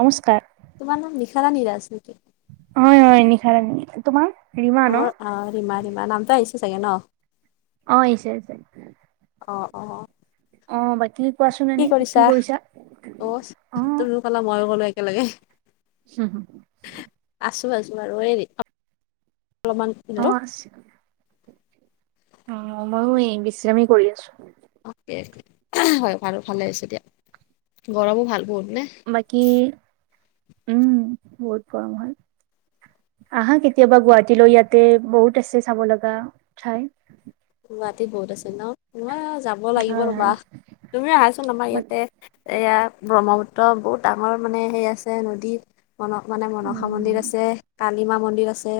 নমস্কাৰ তোমাৰ নাম নিখাদা নিৰাজ নেকি হয় হয় নিশাৰা নি তোমাৰ ৰীমা ন আঙ অ ৰীমা ৰীমা নামটো আহিছে চাগে ন অ্চয়ছেয় অ অ অ বাকী কি কৰিছা অ তোৰি কলা মইয়ো গলো একেলগে হম হু আছো আছো আৰু এইৰি অলপমান অ আছে অ ময়ো এই বিশ্ৰামেই কৰি আছো অ'কে হয় ভাল ভালে হৈছে দিয়া গৰমো ভাল বহুত নে? বাকী উম বহুত গৰম হয় আহা কেতিয়াবা গুৱাহাটীলৈৈ ইয়াতে বহুত আছে চাব লগা ঠাই গুৱাহাটী বহুত আছে ন মহ যাব লাগিব হয় ৰ'বা হয় তুমি আহাচোন আমাৰ বাকী ইয়াতে এয়া ব্ৰহ্মপুত্ৰ বহুত ডাঙৰ মানে সেই আছে নদী মন মানে মনসা মন্দিৰ উম আছে কালিমা মন্দিৰ আছে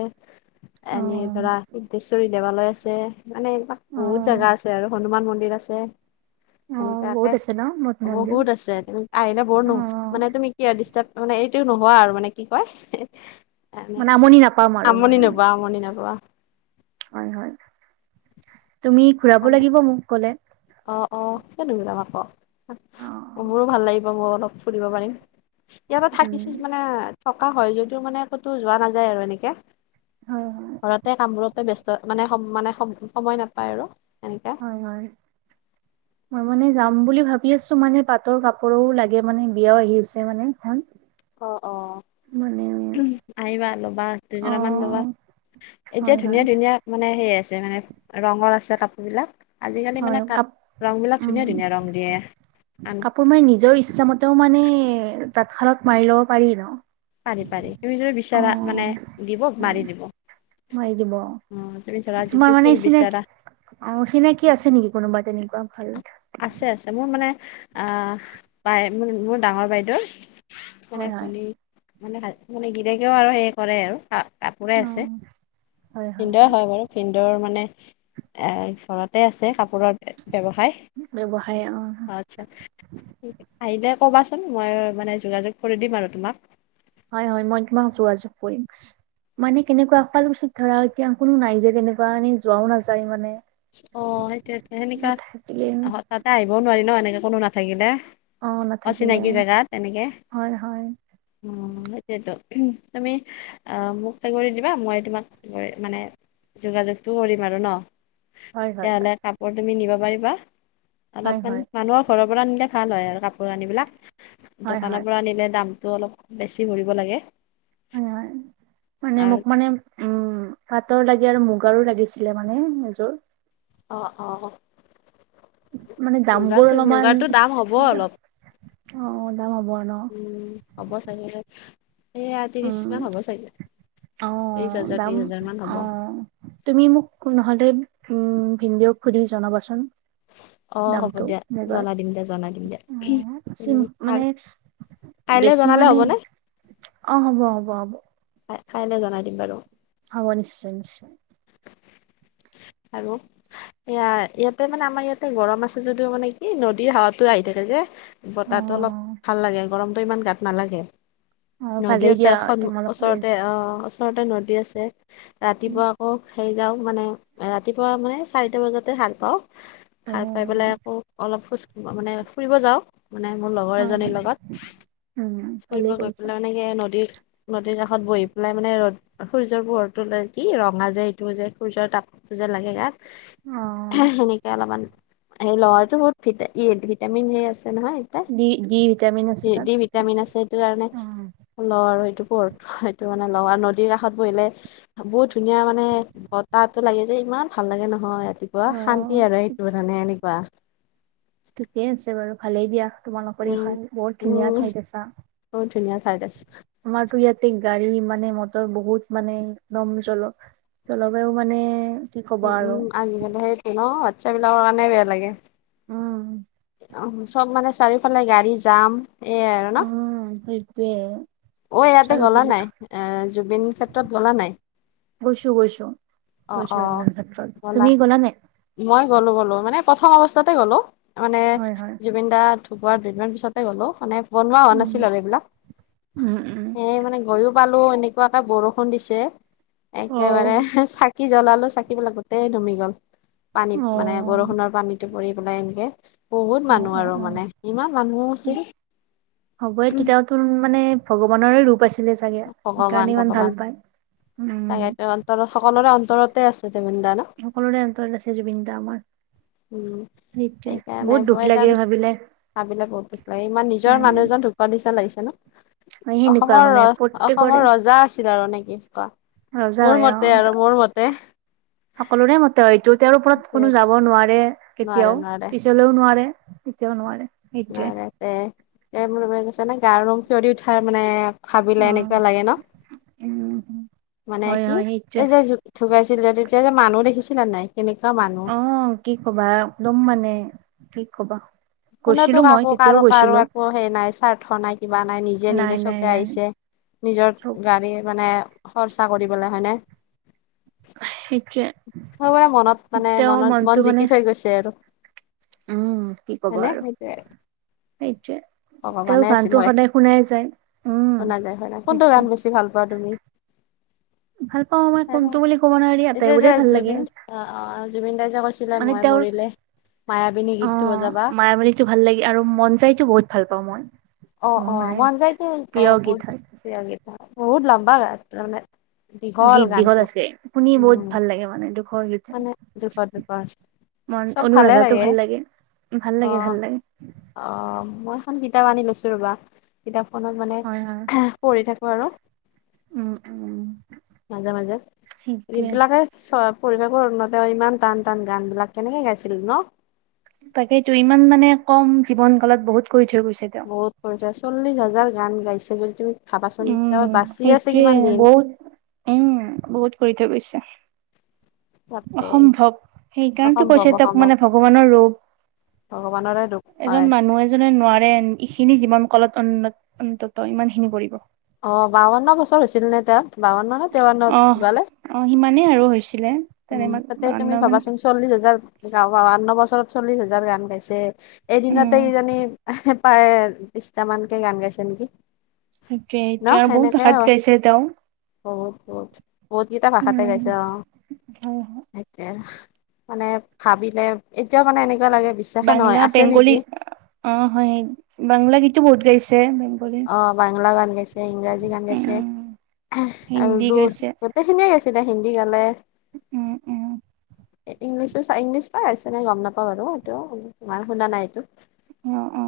অ এনেই ধৰা সিদ্ধেশ্বৰী দেৱালয় আছে মানে এইাক অ বহুত জোগা আছে আৰু হনুমান মন্দিৰ আছে অ সেনেকুৱাকে বহুত আছে ন মঠ মন্দিৰ বহুত আছে আহিলে অ বৰনো মানে তুমি কি আৰু ডিষ্টাৰ মানে সও নোহোৱা আৰু মানে কি কয় এনে মানে আমনি নাপাম আৰু মই আমনি মানে নবোৱা আমনি নবোৱাা হয় হয় তুমি ঘূৰাব লাগিব মোক ক'লে অ অ সেই টোলাম আকৌ অ মোৰো ভাল লাগিব মই অলপ ফুৰিব পাৰিম ইয়াতে উম থাকিছো মানে থকা হয় যদিও মানে ক'তো যোৱা নাযায় আৰু এনেকে হয় হয় ঘৰতে কামবোৰতে ব্যস্ত মানে মানে সময় নাপায় আৰু হয় হয় [unintelligible] মই মানে যাম বুলি ভাবি আছো মানে পাটৰ কাপোৰো লাগে মানে বিয়াও আহি আছে মানেখন অ অ আহিবা ল'বা অ দুজন মান ল'বা এতিয়া হয় হয় ধুনীয়া ধুনীয়া মানে সেই আছে মানে ৰঙৰ আছে কাপোৰ বিলাক আজিকালি হয় মানে ক কাপ ৰং বিলাক উম ধুনীয়া ধুনীয়া ৰং দিয়ে আন তেওঁও মানে তাঁতশালত মাৰি লব পাৰি ন পাৰি পাৰি তুমি যদি অ বিচাৰা মানে দিব মাৰি দিব অ মইকিব তুমি ধৰা [unintelligible] তোমাৰ যিটো মানে ফুল বিচাৰা চিনাকি অ চিনাকি আছে নেকি কোনোবা তেনেকুৱা হাল্থ [unintelligible] আছে আছে মোৰ মানে আহ বাই মোৰ ডাঙৰ বাইদেউৰ মানে হয় হয় ভনী মানে মানে গিৰেকেও আৰু সেই কৰে আৰু খা কাপোৰে অ আছে ভিন্দই হয় বাৰু ভিন্দৰ মানে এ ঈফৰতে আছে কাপোৰ ব্যৱসায় ব্যৱসায় অ আচ্ছা আহিলে ক'বাচোন মই মানে যোগাযোগ কৰি দিম আৰু তোমাক হয় হয় মই মা যোগাযোগ কৰিম। মানে কেনেকুৱা শুৱালকুছিত ধৰা এতিয়া কোনো নাই যে তেনেকুৱা এনেই যোৱাও নাযায় মানে অ সেইটো সেনেকুৱা নাথাকিলে তাতে আহিবও নোৱাৰি ন এনেকে কোনো নাথাকিলে অ নাথাকিলে অচিনাকি জেগাত তেনেকে হয় হয় অ সেইটোয়েতো তুমি আহ মোক সে কৰি দিবা মই তোমাক কৰি মানে যোগাযোগতটো কৰিম আৰু ন হয় হয় হয়। তেতিয়াহ'লে কাপোৰ তুমি নিব পাৰিবা হয় অলপমান হয় মানুহৰ ঘৰৰ আনিলে ভাল হয় আৰু কাপোৰ আনিবিলাক হয় দোকানৰ হয় পৰা আনিলে দামতটো অলপ বেছি ভৰিব লাগে। হয় হয় মানে আৰু মোক মানে উম পাতৰ লাগি আৰু মুগাৰো লাগিছিলে মানে এযোৰ অঁ অঁ মানে দাম বোৰ অলপমান দাম হ'ব অলপ অ দাম হ'ব ন উম হ'ব চাগে এইয়া ত্ৰিছ উম মান হ'ব চাগে অ ত্ৰিশ হাজাৰ দাম ত্ৰিশ হাজাৰ মান হ'ব অ তুমি মোক নহ'লে উম ভিন্দওক সুধি জনাবাচোন। অ হ'ব দামটো দিয়া বগাৰ জনাই দিম দিয়া জনাই দিম দিয়া তুমি চিম মানে কাই- কাইলৈ বেছি জনালে মানে হ'বনে অ হ'ব হ'ব হ'ব। কাইলৈ জনাই দিম বাৰু হব নিশ্চয় নিশ্চয় আৰু এয়া ইয়াতে মানে আমাৰ ইয়াতে গৰম আছে যদিও মানে কি নদীৰ হাৱাতো আহি থাকে যে অ বতাহ ত অলপ ভাল লাগে গৰম ত ইমান গাত নালাগে অ নদী ভালেই আছে দিয়া এখন তোমালোকৰে ওচৰতে, ওচৰতে নদী আছে ৰাতিপুৱা আকৌ হেৰি যাওঁ মানে ৰাতিপুৱা মানে চাৰিটা বজাতে সাৰ পাওঁ অ সাৰ পাই পেলাই আকৌ অলপ খোজ ক মানে ফুৰিব যাও। মানে মোৰ লগৰ হয় এজনীৰ হয় লগত উম ফুৰিব ভালেই গৈ কৰিছা পেলাই মানে কি এ নদীৰ নদীৰ কাষত বহি পেলাই মানে ৰদ সূৰ্যৰ পোহৰটো কি ৰঙা যে এইটো যে সূৰ্যৰ তাপতো যে লাগে গাত অ সেনেকে অলপমান হে লৰাতো বহুত ভি ভিটামিন এ আছে। নহয় এতিয়া ডি ডি ভিটামিন আছে [unintelligible] তাত দি ভিটামিন আছে ইটো কাৰণে অ ল আৰু সেইটো সেইটো মানে লগা নদীৰ কাষত বহিলে বহুত ধুনীয়া মানে বতাহটো লাগে যে ইমাৰ ভাল লাগে নহয় ৰাতিপুৱা অ শান্তি আৰু এইটো মানে এনেকুৱা ঠিকেই আছে বাৰু ভালেই দিয়া তোমালোকৰে উম ইফাল বৰ ধুনীয়া উম ঠাইত আছা বহুত ধুনীয়া ঠাইত আছো আমাৰতো ইয়াতে গাড়ী মানে মটৰ বহুত মানে একদম জল [unintelligible] জলবায়ু মানে- কি উ কবা আৰু উম আজিকালি সেইটো ন বাচ্ছা বিলাকৰ কাৰণে বেয়া লাগে উম চব মানে চাৰিওফালে গাড়ী যাম এইয়াই আৰু ন অ সেইটোৱে অ ইয়াতে গলা চাৰিওফালে নাই এ জুবিন ক্ষেত্ৰত গলা নাই গৈছো গৈছো অ গৈছো অ জুবিন ক্ষেত্ৰত তুমি গ'লা নে মই গ'লো গ'লো মানে প্ৰথম অৱস্থাতে গ'লো মানে হয় হয় জুবিনদা ঢুকোৱাৰ দুইদিন মান পিছতে গ'লো মানে বনোৱা হোৱা উম নাছিল আৰু এইবিলাক উম উম এই মানে গৈও পালো এনেকুৱা এটা বৰষুণ দিছে অ একেবাৰে ছা [unintelligible] চাকি জ্বলালো চাকিবিলাক গোটেই নুমি গ'ল পানীত অ মানে বৰষুণৰ পানীটো পৰি [unintelligible] বনাই এনেকে বহুত উ মানুহ উম, আৰু উম মানে ইমান মানুহ উ আছিল হ'বই কেতিয়া তোন মানে ভগৱানৰে ৰূপ আছিলে চাগে সেইকাৰণে ইমান ভাল পায় উম তাকে অন্তৰত সকলোৰে অন্তৰতে আছে জুবিন দা ন সকলোৰে অন্তৰত আছে জুবিন দা আমাৰ উম সেইটোৱে বহুত দুখ লাগে ভাবিলে কথাবিলাক বহুত দুখ লাগে ইমান নিজৰ উম মানুহ এজন ঢুকোৱাৱ নিচনা লাগিছে ন সেনেকুৱা অসমৰ মানে ৰ প্ৰত্যেকৰে অসমৰ ৰজা আছিলে ৰজা হয় অ সকলোৰে মতে হয় ইট তেওঁৰ ওপৰত কোনো যাব নোৱাৰে নোৱাৰে কেতিয়াও নোৱাৰে পিছলৈও নোৱাৰে এতিয়াও নোৱাৰে সেইটোৱে গাৰ নোম শিয়ৰি উঠাৰ মানে ভাবিলে অ এনেকুৱা লাগে ন উম মানে হয় কি হয় সেইটোৱে এই যে জু ঢুকাইছিল যে তেতিয়া যে মানুহ দেখিছিলা নে নাই কেনেকুৱা মানুহ অ কি কবা আৰু একদম মানে কি কবা গৈছিলো কোনেতো মই কাকো তেতিয়াও কাৰো কাৰো গৈছিলো একো সেই নাই স্বাৰ্থ নাই কিবা নাই নিজে নিজে নাই চবে নাই আহিছে নিজৰ চব গাড়ী মানে খৰচা কৰি পেলে হয়নে সেইটো সবৰে মনত মানে মনত মনটো মন মানে জিকি থৈ গৈছে আৰু উম কি কব হয়নে আৰু সেইটোৱে সেইটোৱে তেওঁৰ ভগৱানে আছিল গানটো হয় সদায় শুনাই যায় উম শুনা যায় শু কোনটো সেইটোৱে গান বেছি ভাল পোৱা তুমি [inaudible] ভাল পাওঁ মই কোনটো বুলি ক'ব নোৱাৰি যে আটাইবোৰে যে ভাল লাগে জুবিন অ জুবিনদাই যে কৈছিলে মানে মই তেওঁৰ মৰিলে মায়াবিনী অ গীতটো বজাবা মায়াবিনিটো ভাল লাগে আৰু মন যায়তো বহুত ভাল পাওঁ মই অ মোৰ অ মানে মন যায়তো অ প্ৰিয় গীত বহুত হয় গেইটা বহুত লম্বা গ তাৰানে গীত দীঘল আছে শুনি বহুত উম ভাল লাগে মানে দুখৰ গীত মানে দুফাৰ দুফাৰ মন চব ভালে অনুৰাধাটো লাগে ভাল ভাল অ লাগে ভাল লাগে। অ মই এখন কিতাপ আনি লৈছো ৰবা কিতাপখনত মানে হয় হয়। পঢ়ি থাকো আৰু উম উম মাজে মাজে গীত সেইটোয়ে বিলাকে চ পৰি কৰ তেওঁ ইমান টান টান গান বিলাক কেনেকে গাইছিল ন তাকেইতো ইমান মানে কম জীৱন কালত বহুত কৰি থৈ গৈছে তেওঁ। বহুত কৰিচা চল্লিশ হাজাৰ গান গাইছে যদি তুমি ভাবাচোন উম তেওঁ বাচি আছে কিমান সেইটোৱে দিন বহুত উম বহুত কৰি থৈ গৈছে বাপৰে অসম্ভৱ সেইকাৰণটো অসম্ভৱ কৈছে তেওঁক অসম্ভৱ মানে ভগৱানৰ ভগৱানৰে দুখ ৰপ হয় এজন মানুহ এজনে নোৱাৰে এইখিনি যিমান কলত অ অন্তত ইমান খিনি পৰিব অ বাৱন্ন বছৰ হৈছিল নে তাত বাৱন্ন ন তেৱন্ন ভকালে মান আৰু হৈছে উম তাতে তুমি ভাবাচোন চল্লিশ হাজাৰ বাৰন বছৰত চল্লিশ হাজাৰ গান গাইছে এদিনতে উম ইজনী প্ৰায় বিশছটা মানকে গান গাইছে নেকি তাকে ন ত বহুত ঘাত কছেটাও বত বহুত কেইটা ভাষাতে গাইছ অ হয় হয় সেইটোৱে মানে ভাবিলে এতিয়া মানে এনেকে বাংলা বেংগলী অ হয় বাংলা গীতো বহুত গাইছেংগ অ বাংলা গান গাইছে ইংৰাজী গান গাইছে উম আৰু হিন্দী দু গাইছে গোটেইখিনিয়ে গৈছিলে হিন্দী গালে উম উম ইংলিছো চ ইংলিছ পাই আছে নাই গম নাপাওঁ বাৰু এইটো তমাৰ শুনা নাই এইটো অ অ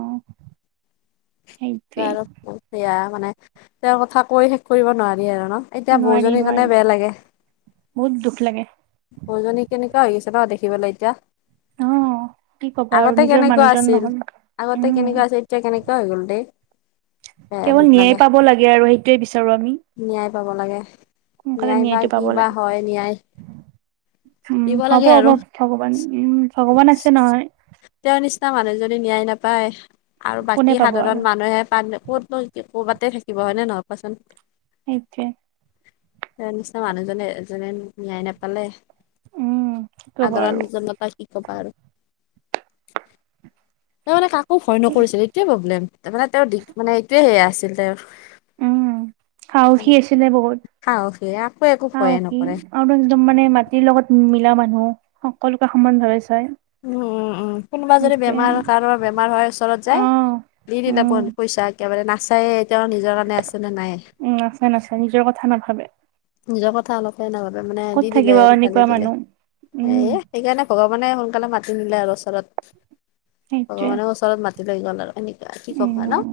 সেইটোৱে আৰু সেয়া মানে তেওঁৰ কথা কৈ শেষ কৰিব নোৱাৰি আৰু ন এতিয়া নোৱাৰি বৌজনীৰ কাৰণে নোৱাৰি বেয়া লাগে বহুত দুখ লাগে বৌজনী কেনেক হৈ গিছে ন দেখিবলৈ এতিয়া অ কি কবা আৰু আগতে নিজৰ কেনেকুৱা মানুহজন আছিল নহল আগতে উম কেনেকুৱা আছিল এতিয়া কেনেক এ আ গল দে কেৱল ন্যায় পাব লাগে আৰু সেইটোৱে বিচাৰো আমি ন্যায় পাব লাগে সোনকালে ন্যায় বা ন্যায়টো কি পাব বা লাগে হয় ন্যায় উম দিব হ'ব লাগে হ'ব আৰু ভগৱান উম ভগৱান আছে নহয় তেওঁৰ নিচিনা মানুহেযদি ন্যায় নাপায় আৰু কোনে বাকী পাব আৰু সাধাৰণ মানুহে পান ক'ত ক'ত পাতে থাকিব হয় ননেে নহয় পোৱাচোন সেইটোৱে ত নিচিনা মানুহজনে এজনে নয়ায় নাপালে উম কি কবা সাধাৰণ আৰু নিজ মতই শিকবা আৰু তেওঁ মানে কাকো ভয় নকৰিছিল এইটোৱে প্ৰব্লেম তাৰ মানে তেওঁৰ দি মানে এইটোৱে সেয়া আছিল তেওঁৰ উম সাহসী আছিলে বহুত সাহসী কাকো একো ও ভয়ে কি নকৰে। আৰুদ মানে মাটিৰ লগত মিলা মানুহ সকলোকে সমান ভাবেছে উম উম উম কোনোবা যদি বেমাৰ কাৰোবাৰ বেমাৰ হয় ওচৰত যায় অহ নিদিনা প উম পইচা একেবাৰে নাছিল তেওঁ নিজৰ কাৰণে আছে নে নাই উম নাচাই নাচাই নিজৰ কথা নাভাবে নিজৰ কথা অলপে এনেভাবে মানে ক'ত দি দিলে থাকিব গালি এনেকুৱা দিলে মানুহ উম এ সেইকাৰণে ভগৱান মানে সোনকালে মাতি নিলে আৰু ওচৰত সেইটোৱে ভগৱানে ওচৰত মাতি লৈ গ'ল আৰু এনে কি ক'বা ন উম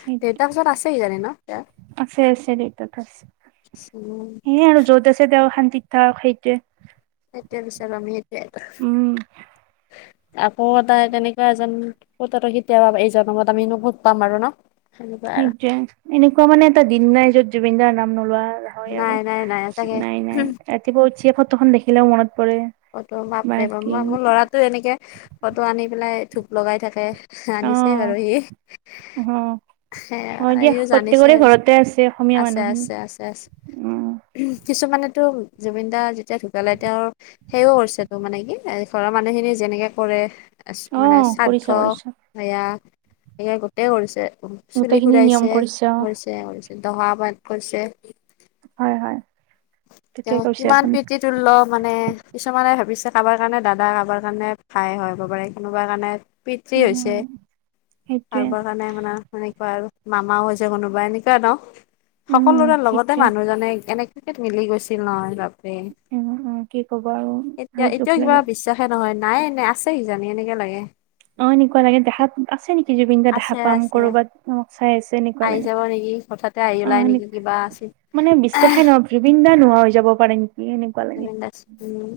সেই পিছত আছে সিজানি ন এ দেত সেয়ে আৰু য'ত আছে তেওঁ শান্তিত থাক সেইটোৱে সেইটোৱে বিচাৰো আমি সেইটয়ে উম আকৌ এটা তেনেকুৱা এজন কতাতো কেতিয়াবা এইজঙত আমিোোত পাম আৰু ন সেনেকুৱা আৰু সেইটোৱে এনেকুৱা মানে এটা দিন নাই য'ত জুবিনদাৰ নাম নোলোৱা হয় নাই আৰু নাই নাই তাকে নাই নাই ৰাতিপুৱা উঠিয়ে ফটোখন দেখিলেও মনত পৰে ফটো বাপ বাকী মোৰ ল'ৰাটো এনেকে ফটো আনি পেলাই ধূপ লগাই থাকে আনিছে অহ বাৰু সি অহ সে হয় দিয়া এইও জানিছে প্ৰত্যেকৰে ঘৰতে আছে অসমীয়া আছে মানুহখিনি আছে আছে আছে উম কিছুমানেতো জুবিন দা যেতিয়া ঢুকালাই তেওঁৰ সেইয়ও কৰিছে তো মানে কি ঘৰৰ মানুহখিনি যেনেকে কৰে মানে অহ কৰিছা শ্ৰাদ্ধ কৰিছা সেয়া স গোটেই কৰিছে চুলি গোটেইখিনি নিয়ম ফুৰাইছে কৰিছে অ কৰিছে দহা পাত কৰিছে হয় হয় ঠিকে তেওঁ কৈছে কিমান আপুনি পিতৃতুল্য মানে কিছুমানে ভাবিছে কাৰোবাৰ কাৰণে দাদা কাৰোবাৰ কাৰণে ভাই হয় হব পাৰে কোনোবা কাৰণে পিতৃ হৈছে উম সেইটোৱে পবৰ কাৰণে মানাৰ সেনেকুৱা আৰু মামাও হৈছে কোনোবা এনেকুৱা নও উম সকলোৰে লগতে সেইটোৱে মানুহজনে এনেক টিকেট মিলি গৈছিল ন সবাবে [unintelligible] উম উম কি ক'ব আৰু এতিয়া বহুত দুখ এতিয়াও কিবা লাগে বিশ্বাসে নহয় নাই নে আছে জানি কেনেকে লাগে অ এনেকুৱা লাগে দেহাত আছে নেকি জুবিন গা দেখা আছে পাম আছে কৰবাতমাক চাই আছে এনেকুৱা আহি লাগে যাব নেকি হঠাতে আহি অ ওলাই সেনে নেকি কিবা আছে মানে বিশ্বাসে নহয় জুবিন দা নোহোৱা হৈ যাব পাৰে ন জুবন দাই উ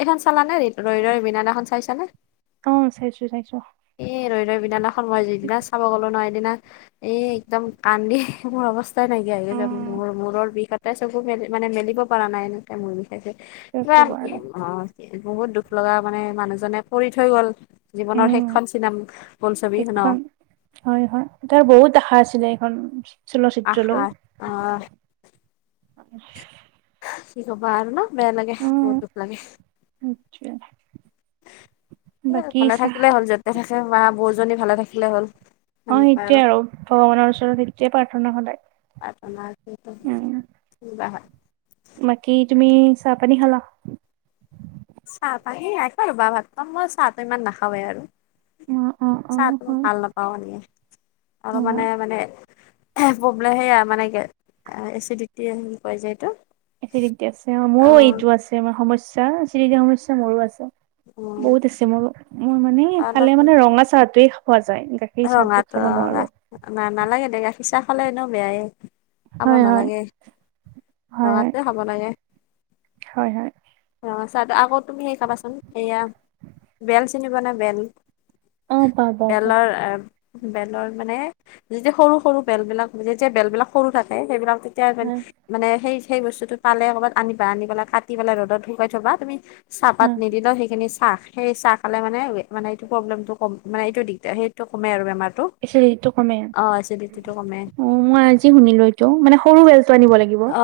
এইখন চালানে ৰ ৰ বিনানাখন চাইছানে ক চেইচো চাই এ ৰৈ ৰৈ বিনালেখন মই যদিনা চাব গ'লো নহ দিনা এই একদম কান্দি কোৰ অৱস্থাই নাইকিয়া যে উম ম মূৰ বিষ এটাই চবু মানে মেলিব পৰা নাই এনেকে মোৰ কি কিবা ক'বা আৰু অ বহুত দুখ লগা মানে মানুহজনে পৰি থৈ গল জীৱনৰ শেষ উম সেইখন হয় হয় তাৰ বহুত আশা আছিলে সেইখন আহা অ অ কি ক বাহ ন বেয়া লাগে উম বহুত দুখ লাগে সেইটোৱে এ বাকী ভালে চাহ থাকিলে হ'ল যেতে থাকে মা বৌজনী ভালে থাকিলে হল অ সেইটোয়ে আৰু ভগৱানৰ ওচৰত হেইটোৱে প্ৰাৰ্থনা সদায় আপমাৰ উম বাহ [unintelligible] বাকী তুমি চাহ পানী খালা চাহ পানী নাই খোৱা ৰবা ভাত পাম মই চাহটো ইমান নাখাওঁয়েই আৰু অ অ অ ছাহ হয় ভাল নাপাওঁ আৰু হয় মানে হয় মানে প্ৰব্লেম সেয়া মানে এচিডিটি পয় [unintelligible] যায় এইটো এচিডিটি আছে অ মোৰো এইটো আছে মাৰ সমস্যা চি সমস্যা মোৰো আছে বহুত আছে মোৰ মোৰ মানে খালে মানে ৰঙা চাহটোৱে খোৱা যায় গাখীৰ চাহটো ৰঙাতো খাব নোৱাৰো ন নালাগে গাখীৰ চা খালে এনেও বেয়াই খাব হয় হয় নালাগে হয় হয় ৰঙাটোযে খাব লাগে হয় হয় আ আকৌ তুমি সেই খাবাচোন সেইয়া বেল চিনি পোৱা নে বেল অ পাও পা পাওঁ বেলৰ বেলৰ মানে যেতিয়া সৰু সৰু বেল বিলাক যেতিয়া বেল বিলাক সৰু থাকে সেইবিলাক তেতিয়া হয় মানে সেই সেই বস্তুটো পালে ক'বাত আনিবা আনি পেলাই কাটি পেল ৰ'দত শুকাই থবা তুমি চাহপাত হয় নিদিলে সেইখিনি চাহ সেই চাহ খালে মানে মানে এইটো প্ৰব্লেমটো কম মানে এইটো দিগদাৰ সেই টো কমে আৰু বেমাৰ এচিডিটিতো কমে কমে অ মই আজি শুনিলো এইটো মানে সৰু বেলচো আনিব লাগিব অ